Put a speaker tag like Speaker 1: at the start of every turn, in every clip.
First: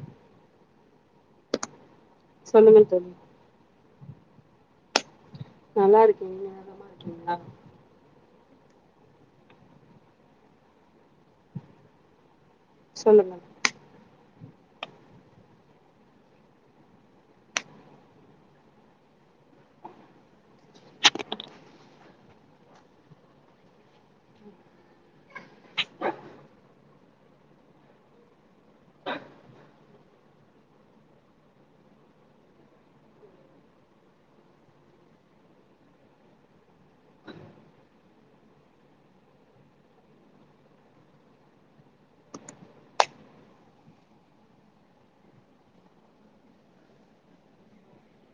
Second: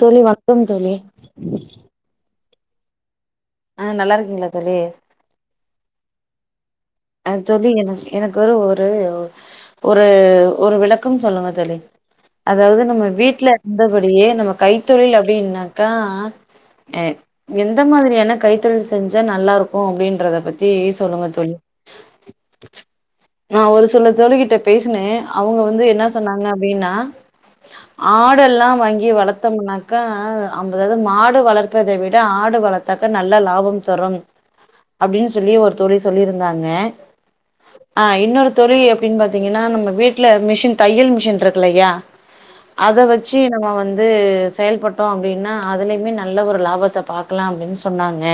Speaker 1: தோழி வணக்கம் தோழி
Speaker 2: சொல்லுங்கள் தோழி
Speaker 1: ஆ நல்லாருக்கீங்ளா தோழி
Speaker 2: நல்லாருக்கே நீங்க [inaudible]
Speaker 1: அ தோழி என எனக்கு ஒரு ஒரு ஒரு விளக்கம் சொல்லுங்க தோழி அதாவது நம்ம
Speaker 2: சொல்லுங்க
Speaker 1: வீட்ல இருந்தபடியே நம்ம கைத்தொழில் அப்டின்னாக்கா எ எந்த மாதிரியான கைத்தொழில் செஞ்சா நல்லாருக்கு அப்டின்றத பத்தி சொல்லுங்க தோழி [inaudible] நா ஒரு சில தோழிகிட்ட பேசுனே அவுங்க வந்து என்ன சொன்னாங்க அப்டின்னா ஆடு எல்லா வாங்கி வளத்தம்னாக்கா அம்ப [unintelligible] மாடு வளர்க்கறத விட ஆடு வள த்தாக்க நல்ல லாபம் தரும் அப்டின் சொல்லி ஒரு தோழி சொல்லிருந்தாங்க ஆ இன்னொரு தொழி எப்டின் பாத்தீங்கன்னா நம்ம வீட்ல மிஷின் தையல் மிஷின் ருக்கில்லையா அத வச்சு நம்ம வந்து செயல்பட்டோ அப்டின்னா அதுலயுமே நல்ல ஒரு லாபத்த பா க்கலாம் அப்டின் சொன்னாங்க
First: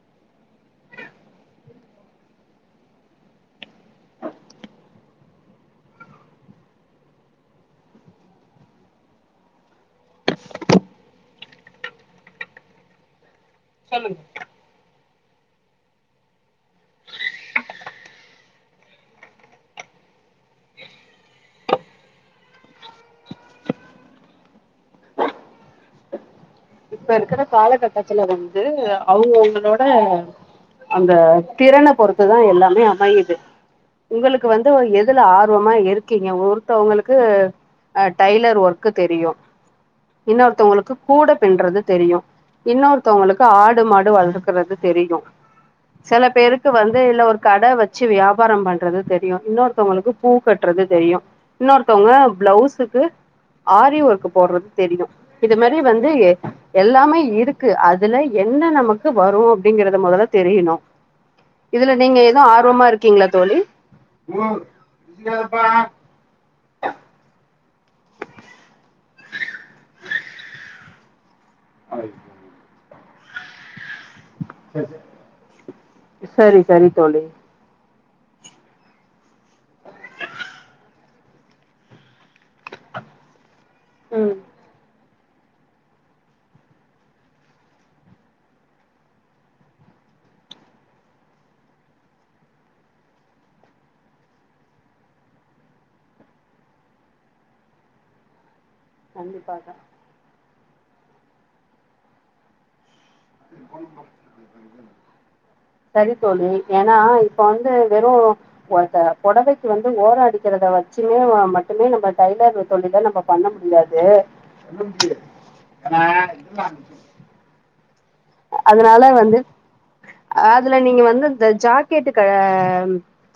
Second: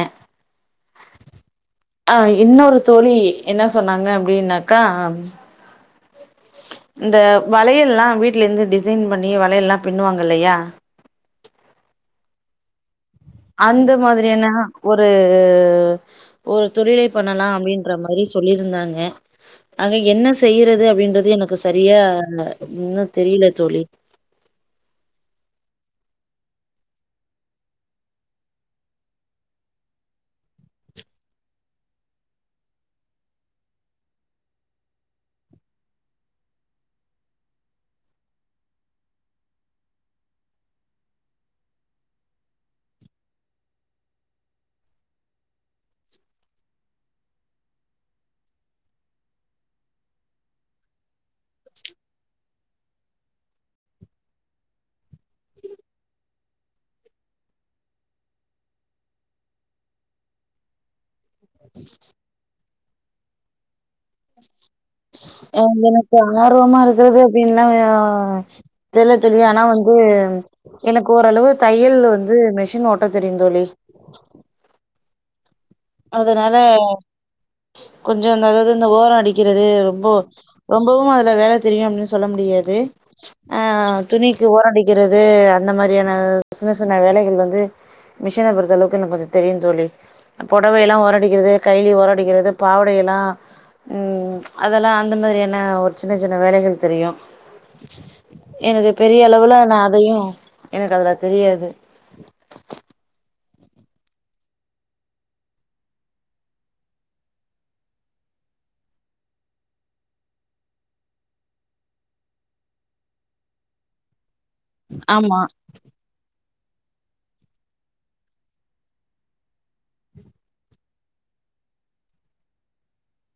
Speaker 1: ஆ இன்னொரு தோழி என்ன சொன்னாங்க அப்டின்னாக்கா இந்த வளையல்லா வீட்ல இருந்து டிசைன் பண்ணி வளையல்லா பின்னுவாங்க இல்லையா அந்த
Speaker 2: சொல்லுங்க.
Speaker 1: மாதிரியன்னா ஒரு ஒரு தொழிலை பண்ணலா அப்டின்ற மாரி சொல்லிருந்தாங்க ஆக என்ன செய்யறது அப்டின்றது எனக்கு சரியா னு இன்னு தெரில தோழி
Speaker 2: இப்ப இருக்கிற காலகட்டத்துல வந்து அவுங்கவுங்களோட அந்த திறன பொறுத்துதா எல்லாமே அமையுது உங்களுக்கு வந்து எதுல ஆர்வமா இருக்கீங்க ஒருத்தவங்களுக்கு டைலர் ஓர்க்கு தெரியும் இன்னொருத்தவங்களுக்கு கூட பிண்றது தெரியும் இன்னொருத்தவங்களுக்கு ஆடு மாடு வளக்குறது தெரியும் செல பேருக்கு வந்து இல்ல ஒரு கடை வச்சு வியாபாரம் பண்றது தெரியும் இன்னொருத்தவங்களுக்கு பூ கட்டுறது தெரியும் இன்னொருத்தவங்க பிளவுசுக்கு ஆரிஓர்க்கு போடுறது தெரியும் இது மாதிரி வந்து எல்லாமே இருக்கு அதுல என்ன நமக்கு வரும் அப்படிங்கிறத மொதல்ல தெரியணும்
Speaker 1: [inaudible]
Speaker 2: இதுல நீங்க எது ஆர்வமா இருக்கீங்கிளா தோழி
Speaker 1: ஆர்வமா இருக்கிறது அப்டின்னு [unintelligible] ஆனா வந்து எனக்கு ஓரளவு தையல் வந்து மிஷின் ஓட்ட தெரியும்தோழி
Speaker 2: [inaudible]
Speaker 1: அதனால
Speaker 2: சரி சரி தோழி
Speaker 1: கொஞ்சோ அந்த அதாவது இந்த ஓர அடிக்கிறது ரொம்ப ரொம்பவு அதுல வேலை தெரியு அப்டின்னு சொல்ல முடியாது ஆ
Speaker 2: ம்
Speaker 1: துணிக்கு ஓரம் அடிக்கிறது இது அந்த மாரியான சின்ன சின்ன வேலைகள் வந்து மிஷினை பொறுத்த அளவுக்கு நமக்கு தெரியும் தோழி பொடவ எல்லா ஓரடிக்கிறது கைலி ஓரடிக்கிறது பாவடை எல்லா ம் அதெல்லா அந்த மாரியான ஒரு சின்ன சின்ன வேலைகள் தெரியும் எனக்கு பெரிய அளவுல
Speaker 2: கண்டிப்பாக
Speaker 1: நா அதயும் எனக்கு அதுல தெரியாது
Speaker 2: [inaudible]
Speaker 1: [inaudible]
Speaker 2: சரி தோழி ஏன்னா இப்ப வந்து வெறும் ஓன்ட்ட பொடவைக்கு வந்து ஓர அடிக்கிறத வச்சுமே மட்டுமே நம்ம டைலர் தொழில நம்ப பண்ண முடியாது
Speaker 1: ஆமா
Speaker 2: [unintelligible] அதனால வந்து அதுல நீங்க வந்து இந்த ஜாக்கெட்டு க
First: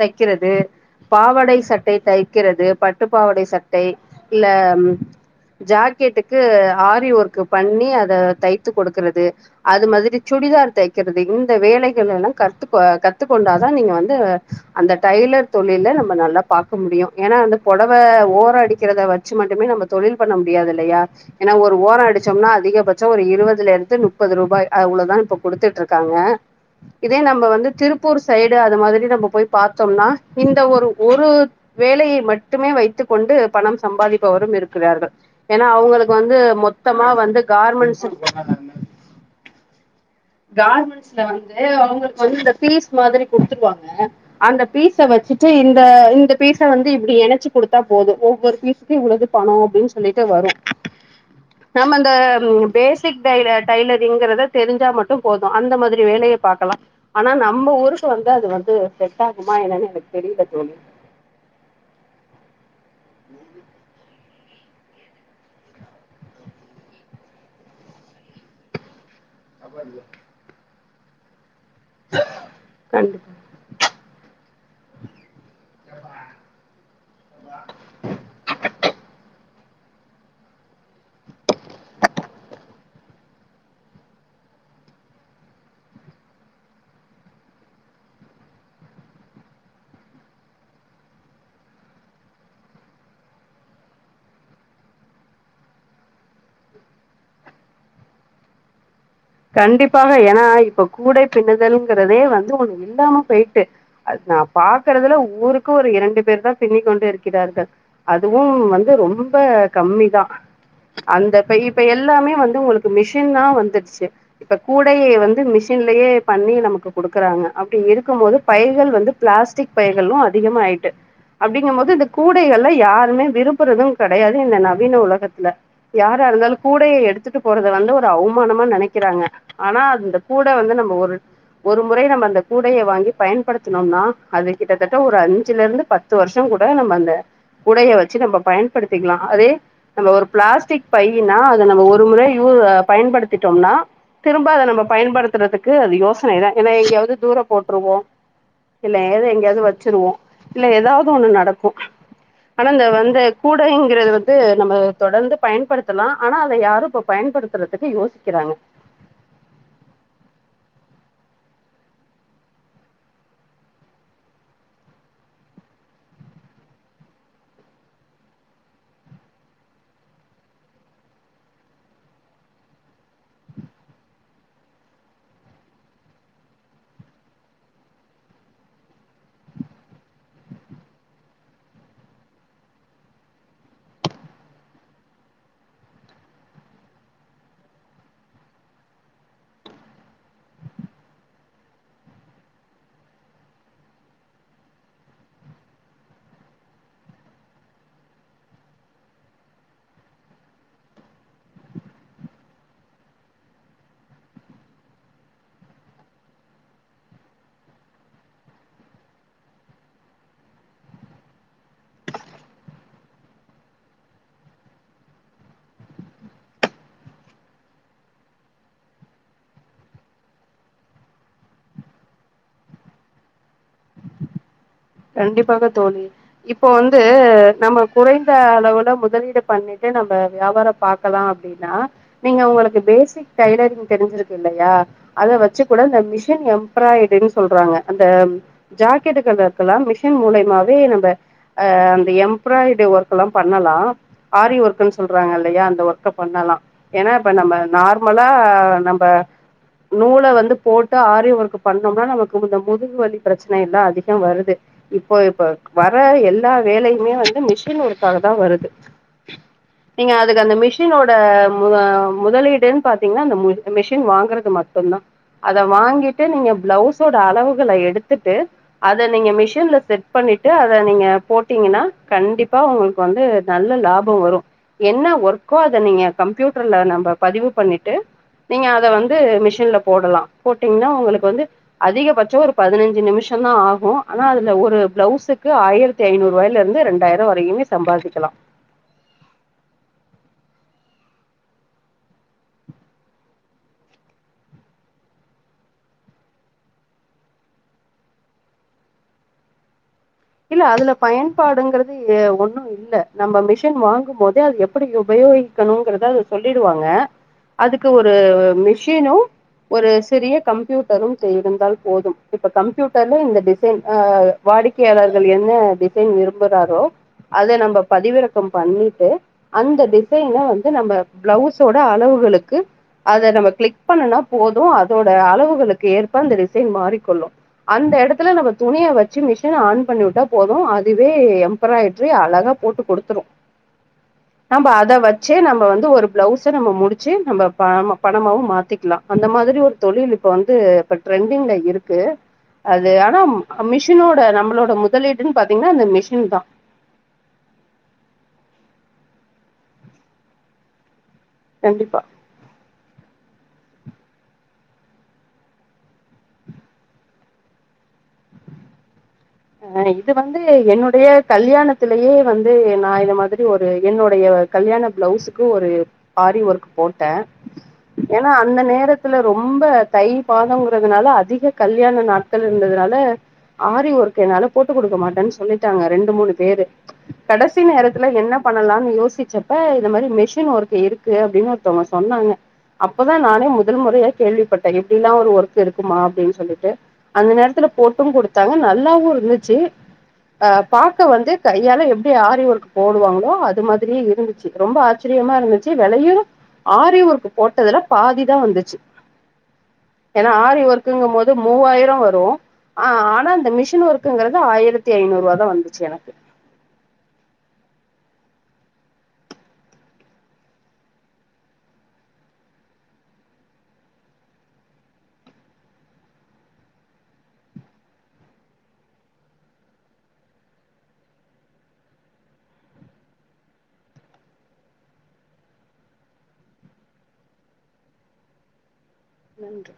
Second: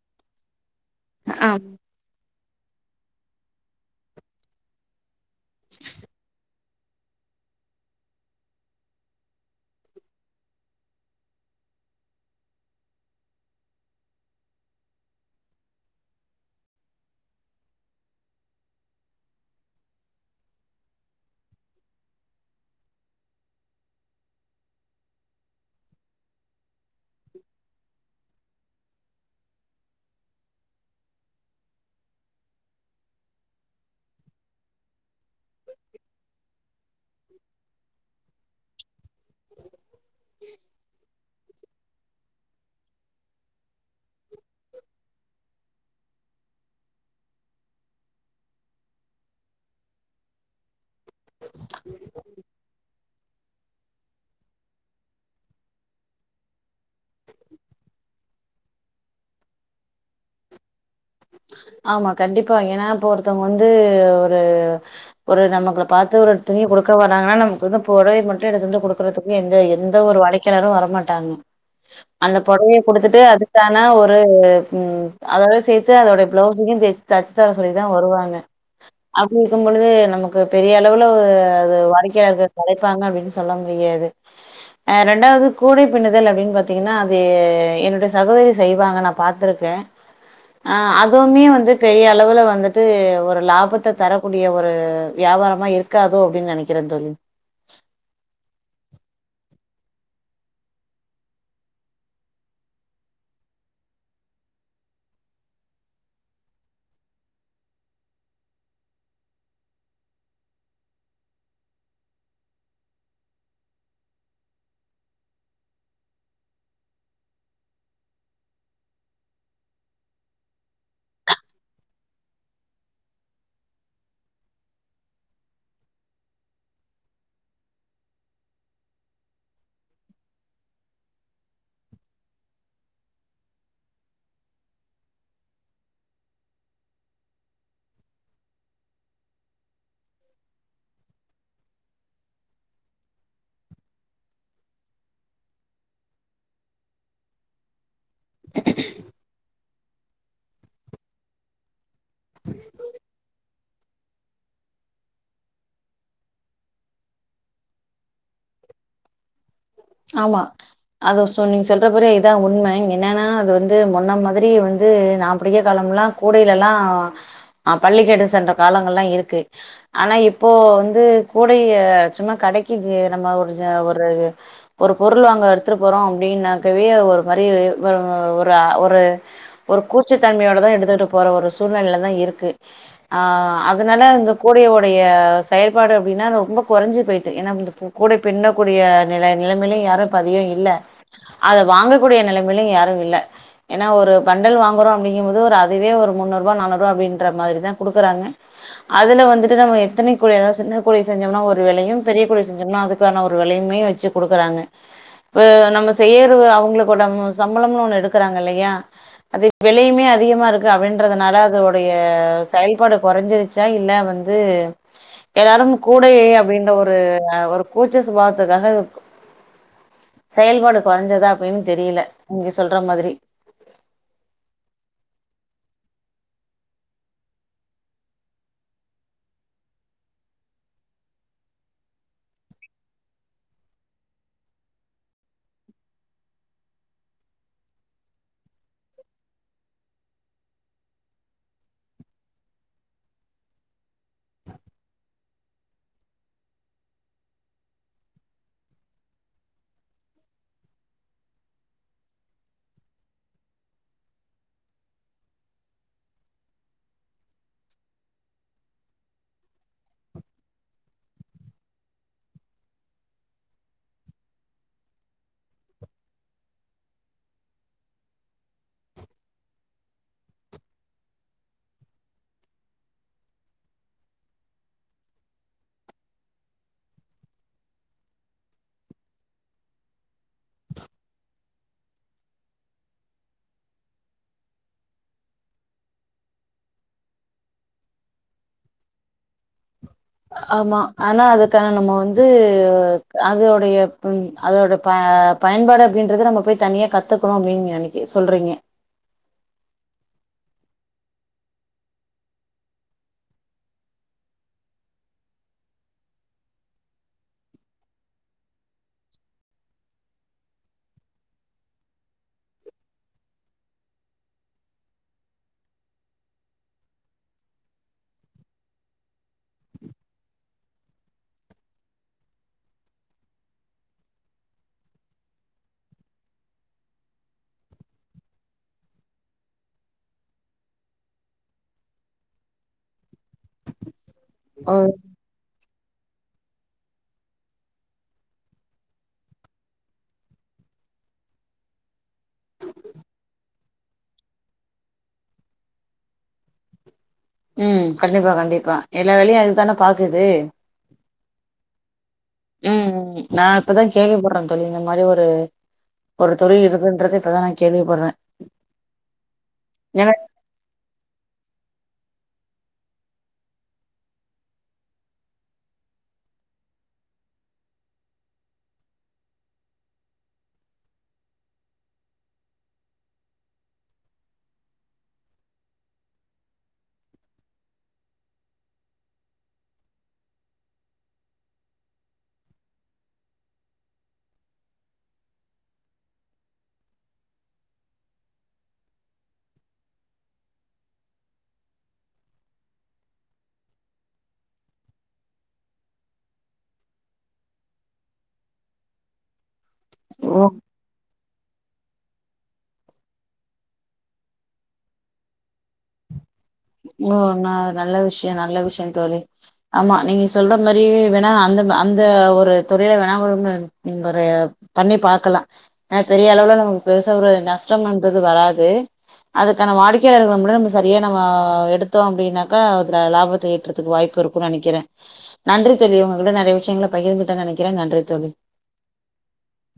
Speaker 2: தைக்கிறது பாவடை
Speaker 1: ஆம்
Speaker 2: சட்டை தைக்கிறது பட்டுப்பாவடை சட்டை இல்ல ஜாக்கெட்டுக்கு ஆரி ஒர்க்கு பண்ணி அத தைத்து கொடுக்குறது அது மாதிரி சுடிதார் தைக்கிறது இந்த வேலைகள் எல்லாம் கத்து கத்துக்கொண்டாதா நீங்க வந்து அந்த டைலர் தொழில நம்ம நல்லா பாக்க முடியும் ஏன்னா வந்த பொடவை ஓரம் அடிக்கிறத வச்சு வச்சு மட்டுமே நம்ம தொழில் பண்ண முடியாது இல்லயா ஏன்னா ஒரு ஓர அடிச்சோம்னா அதிகபட்சம் ஒரு இருவதுல இருந்து முப்பது ரூபாய் அவ்வளதான் இப்ப குடுத்துட்டு இருக்காங்க இதே நம்ம வந்து திருப்பூர் சைடு அது மாதிரி நம்ம போய் பாத்தோம்னா இந்த ஒரு ஒரு வேலையை மட்டுமே வைத்து கொண்டு பணம் சம்பாதிப்பவரும் இருக்கிறார்கள் ஏன்னா அவங்களுக்கு வந்து மொத்தமா வந்து கார்மெண்ட்ஸ் கார்மெண்ட்ஸ்ல வந்து அவங்களுக்கு வந்து இந்த பீஸ் மாதிரி குடுத்துருவாங்க அந்த பீஸை வச்சிட்டு இந்த இந்த பீஸை வந்து இப்படி எணச்சு குடுத்தா போதும் ஒவ்வொரு பீஸ் இவ்ளது பணம் அப்டின்னு சொல்லிட்டு வரும் நம்ம அந்த பேசிக் டைல டைலரிங்கறத தெரிஞ்சா மட்டும் போதும் அந்த மாதிரி வேலைய பாக்கலாம் ஆனா நம்ம ஊருக்கு வந்து அது வந்து செட் ஆகுமா என்னன்னு எனக்கு தெரில தோழி
Speaker 1: ஆமா கண்டிப்பா ஏன்னா இப்வொருத்தவங்க வந்து ஒரு ஒரு நம்மங்கள பாத்து ஒரு துணி கொடுக்க வராங்கன்னா நமக்கு வந்து பொடவை மட்டும் எடுத்து வந்து கொடுக்க எந்த எந்த ஒரு வாடிக்கயாளரு வரமாட்டாங்க அந்த பொடவய குடுத்துட்டு
Speaker 2: கண்டிப்பா
Speaker 1: அது தான ஒரு ம் அதாவது அதோடய பிளவுஸயும் சேத்து தச்சு தர சொல்லி தா வருவாங்க அப்டி இருக்கு பொழுது நமக்கு பெரிய அளவுல அது வாடிக்கையளர்கள் கிடைப்பாங்க அப்டின்னு சொல்ல முடியாது ரெண்டாவது கூடை பின்ணுதல் அப்டின்னு பாத்திங்கன்னா அது என்னுடைய சகோதரி செய்வாங்க நா பாத்துருக்கே ஆ அதுவுமே வந்து பெரிய அளவுல வந்துட்டு ஒரு லாபத்த தரக்கூடிய ஒரு வியாபாரமா இருக் இருக்காதோ அப்டின்னு நெனக்கிறே தோழி
Speaker 2: கண்டிப்பாக ஏன்னா இப்ப கூடை பின்னுதல்ங்கிறதே வந்து ஒண்ணு இல்லாம போயிட்டு அது நா பாக்குறதுல ஊருக்கு ஒரு இரண்டு பேர் தா பின்னி கொண்டு இருக்கிறார்கள் அதுவு வந்து ரொம்ப கம்மி தா அந்தப்ப இப்ப எல்லாமே வந்து உங்களுக்கு மிஷின்னா வந்துடுச்சு இப்ப கூடையை வந்து மிஷின்லயே பண்ணி நமக்கு குடுக்குறாங்க அப்டி இருக்கும் போது பயிர்கள் வந்து பிளாஸ்டிக் பைகளு அதிகமா ஆயிட்டு அப்படிங்கு போது இந்த கூடைகள்ல யாருமே விரும்ப்புறது கிடையாது இந்த நவீன உலகத்துல யாரா இருந்தாலு கூடையை எடுத்துட்டு போறத வந்து ஒரு அவமானமா நினைக் க்கிறாங்க ஆனா அந்த கூட வந்து நம்ம ஒரு ஒரு முறை நம்ம அந்த கூடைய வாங்கி பயன்படுத்தனும்னா அது கிட்டத்தட்ட ஒரு அஞ்சுல இருந்து பத்து பத்து வருஷோ கூட நம்ம அந்த கூடைய வச்சு நம்ம பயன்படுத்திக்கிலா அதே நம்ம ஒரு பிளாஸ்டிக் பையினா அத நம்ம ஒரு முறை யூ பயன்படுத்திட்டோனா திரும்ப அத நம்ம பயன்படுத்துறதுக்கு அது யோசனை தா ஏன்னா எங்கயாவது தூர போட்ற்றுவோ இல்ல ஏதோ எங்கேயாவது வச்சிருவோ இல்ல ஏதாவது ஒண்ணு நடக்கு ஆனந்த வந்த கூடைங்கிறது வந்து நம்ம தொடர்ந்து பயன்படுத்தலா ஆனா அத யாரு இப்ப பயன்படுத்துறதுக்கு யோசிக்கிறாங்க
Speaker 1: ஆமா அது சொன் நீங்க சொல்படி இதுதா உண்ம என்னென்னா அது வந்து முன்ன மாதிரி வந்து நா படிக்க காலம்லா கூடையிலலா ஆ பள்ளிக்கெடுத்து சென்ற காலங்கள் எல்லா இருக்கு ஆனா இப்போ வந்து கூடைய சும்மா கடைக்கு நம்ம ஒரு ஒரு ஒரு பொருள் வாங்க எடுத்துட்டு போறோ அப்படின்னாக்கவே ஒரு மாரி ஒரு ஒரு ஒரு கூச்சத்தன்மையோட தா எடுத்துட்டு போற ஒரு சூழ்நில தா இருக்கு ஆ அதனால இந்த கூடையோடைய செயல்பாடு அப்டின்னா ரொம்ப கொறஞ்சு போயிட்டு ஏன்னா கூட பின்ன கூடிய நில நிலமையிலயு யாருஇப்ப அதிகோ இல்ல அத வாங்கக்கூடிய நிலைமையிலு யாரு இல்ல ஏன்னா ஒரு பண்டல் வாங்குறோ அப்டிங்கும்போது ஒரு அதுவே ஒரு முன்னூறு ரூபா நானூறு ரூபா அப்டின்ற மாரிதா குடுக்குறாங்க அதுல வந்துட்டு நம்ம எத்தனை கூடை அதாவது சின்ன கூடை செஞ்சோம்னா ஒரு விலையு பெரிய கூடை செஞ்சோம்னா அதுக்கு க்கான ஒரு விலையுமே வச்சு கொடுக்குறாங்க ஓ நம்ம செய்யுறது அவங்களுக்கு சம்பளம்னு ஒண்ணு எடுக்குறாங்க இல்லையா அது விலையுமே அதிகமா இருக்கு அப்படின்றதுனால அதோடைய செயல்பாடு குறைஞ்சிருச் சா இல்ல வந்து எல்லாரு கூடேயே அப்டின்ற ஒரு ஒரு கூச்ச சுபாவத்துக்காக செயல்பாடு கொறஞ்சதா அப்டின்னு தெரியல நீங்க சொல்ற மாதிரி
Speaker 2: கண்டிப்பாக தோழி இப்போ வந்து நம்ம குறைந்த அளவுல முதலீடு பண்ணிட்டு நம்ம வியாபாரோ பாக்கலா அப் டினா நீங்க உங்களுக்கு பேசிக் டைலரிங் தெரிஞ்சிருக்கு இல்லையா அத வச்சு கூட இந்த மிஷன் எம்ப்ராய்டுன்னு சொல்றாங்க அந்த ஜாக்கெட்டுக்கு அந்த க்கலா மிஷின் மூலையமாவே நம்ம அ அந்த எம்ப்ராய்டு ஒர்க் எல்லா பண்ணலா ஆரி ஒர்க்குன்னு சொல்றாங்க இல்லையா அந்த ஒர்க்க பண்ணலா ஏன்னா இப்ப நம்ப நார்மலா நம்ப நூல வந்து போட்டு ஆரி ஒர்க் பண்ணோம்னா நமக்கு இந்த முதுகு வலி பிரச்சனை எல்லா அதிகம் வருது இப்போ இப்ப வர எல்லா வேலையுமே வந்து மிஷின் ஒருக்காக தா வருது நீங்க அதுக்கு அந்த மிஷினோட மு முதலீடுன்னு பாத்தீங்கன்னா அந்த மிஷின் வாங்குறது மட்டுந்தா அத வாங்கிட்டு நீங்க பிளவுஸோட அளவுகள எடுத்துட்டு அத நீங்க மிஷின்ல செட் பண்ணிட்டு அத நீங்க போட்டீங்கன்னா கண்டிப்பா உங்ளுக்கு வந்து நல்ல லாபம் வரு என்ன ஒர்க்கோ அத நீங்க கம்யூட்டர்ல நம்ம பதிவு பண்ணிட்டு நீங்க அத வந்து மிஷின்ல போடலா போட்டீங்ன்னா உங்களுக்கு வந்து அதிகபட்சோ ஒரு பதினைஞ்சு நிமிஷந்தா ஆகு ஆனா அதுல ஒரு பிளவுசுக்கு ஆயிரத்தி ஐநூறு ரூபாயில இருந்து ரெண்டாயிரோ வரையுமே சம்பாதிக்கலா
Speaker 1: ஆமா ஆனா அதுக்கான நம்ம வந்து அதோடைய ம் அதோடைய ப பயன்பாடு அப்டின்றது நம்ம போய் தனியா கத்துக்கணு அப்டின்னு நீ நெனைக்கு சொல்றீங்க
Speaker 2: இல்ல அதுல பயன்பாடுங்குறது ஒன்னு இல்ல நம்ம மிஷின் வாங்கும் போதே அது எப்டி உபயோகி க்கனுங்றத அத சொல்லிடுவாங்க அதுக்கு ஒரு மிஷினு ஒரு சிறிய கம்ப்யூட்டரு இருந்தால் போதும் இப்ப கம்ப்யூட்டர்ல இந்த டிசைன் அ வாடிக் யாளர்கள் என்ன டிசைன் விரும்புறாரோ அத நம்ப பதிவிறக்கம் பண்ணிட்டு அந்த டிசைன வந்து நம்ம பிளவுஸோட அளவுகளுக்கு அத நம்ம கிளிக் பண்ணுனா போது அதோட அளவுகளுக்கு ஏற்ப அந்த டிசைன் மாறிக்கொள்ளு அந்த எடத்துல நம்ம துணிய வச்சு மிஷி ன ஆன் பண்ணிவிட்டா போது அதுவே எம்ப்ராய்டரி அழகா போட்டு குடுத்துரு நாம்ப
Speaker 1: ஓ!
Speaker 2: அத வச் சே நம்ம வந்து ஒரு பிளவுஸே நம்ம முடிச்சு நம்ம பண பணமாவு மாத்திக்கலா அந்த மாதிரி ஒரு தொழிலுக் இப்ப வந்து இப்ப ட்ரெண்டிங்ல இருக்கு அது ஆனா மிஷினோ இப்ப நம்ளோட முதலீடு பாத்தீங்கன்னா அந்த மிஷின் தா
Speaker 1: ம் கண்டிப்பா கண்டிப்பா எல்லா வேலையு அதுதான பாக்குது
Speaker 2: கண்டிப்பா
Speaker 1: ம் நா இப்பதா கேள்விப்பற்ற தோழி இந்த மாரி ஒரு ஒரு தொழில் இருக்குன்றதே இப்பதா நா கேள்விப்பற்றே
Speaker 2: அ இது வந்து என்னுடைய கல்யாணத்திலயே வந்து நா இது மாதிரி ஒரு என்னுடைய கல்யாண பிளவுஸ்சுக்கு ஒரு ஆரி ஒர்க் போட்ட ஏன்னா அந்த நேரத்துல ரொம்ப தை மாதங்கிறதுனால அதிக கல்யாண நாட் கள் இன்றதுனால ஆரி ஒர்க் என்னால போட்டு குடுக்க மாட்டன்னு சொல்லிட்டாங்க ரெண்டு மூணு பேரு கடைசி நேரத்துல என்ன பண்ணலாம்னு யோசிச்சப்ப இந்த மாரி மிஷின் ஒர்க் இருக் கு அப்டின்னு ஒருத்தவங்க சொன்னாங்க அப்பதா நானே முதல் முறையா கேள்விப்பட்டே இப்பிடில்லா ஒரு ஒர்க் இருக்குமா அப்டின்னு சொல்லிட்டு அந்த நேரத்துல போட்டும் குடுத்தாங்க நல்லாவு இருந்துச்சி அ பாக்க வந்து கையால எப்டி ஆரி ஓர்க்கு போடுவாங்களோ அது மாதிரியே இருந்து ச்சி ரொம்ப ஆச்சரியமா இருந்துச்சு வெலையும் ஆரி ஒர்க்கு போட்டதுல பாதி தா வந்துச்சி ஏனா
Speaker 1: ஓ
Speaker 2: ஆரி ஒர்க்குங்கும் போது மூவாயிரம் வரு ஆ ஆனா இந்த மிஷின் ஒர்க் குங்கறது ஆயிரத்தி ஐநூறு ரூவா தா வந்துச்சு எனக்கு
Speaker 1: ஓ ன நல்ல விஷய நல்ல விஷய தோழி ஆமா நீங்க சொல்ற மாரி வேணா அந்த அந்த ஒரு துறையில வேணா ம் ஒரு பண்ணி பாக்கலா ஆ பெரிய அளவுல நமுக் பெருசா ஒரு நஷ்டம்ன்றது வராது அதுக்கான வாடிக்கையாளர்கள் மட்டு சரியா நம்ம எடுத்தோ அப்டின்னாக்கா அதுல லாபத்த யீட்றத்துக்கு வாய்ப்பு இருக்கு நனிக்கிறே நன்றி தோலி உங்ககிட்ட நறைய விஷயங்கள பகிர்ந்துட்ட நனைக்கிறே நன்றி தோழி
Speaker 2: நன்றி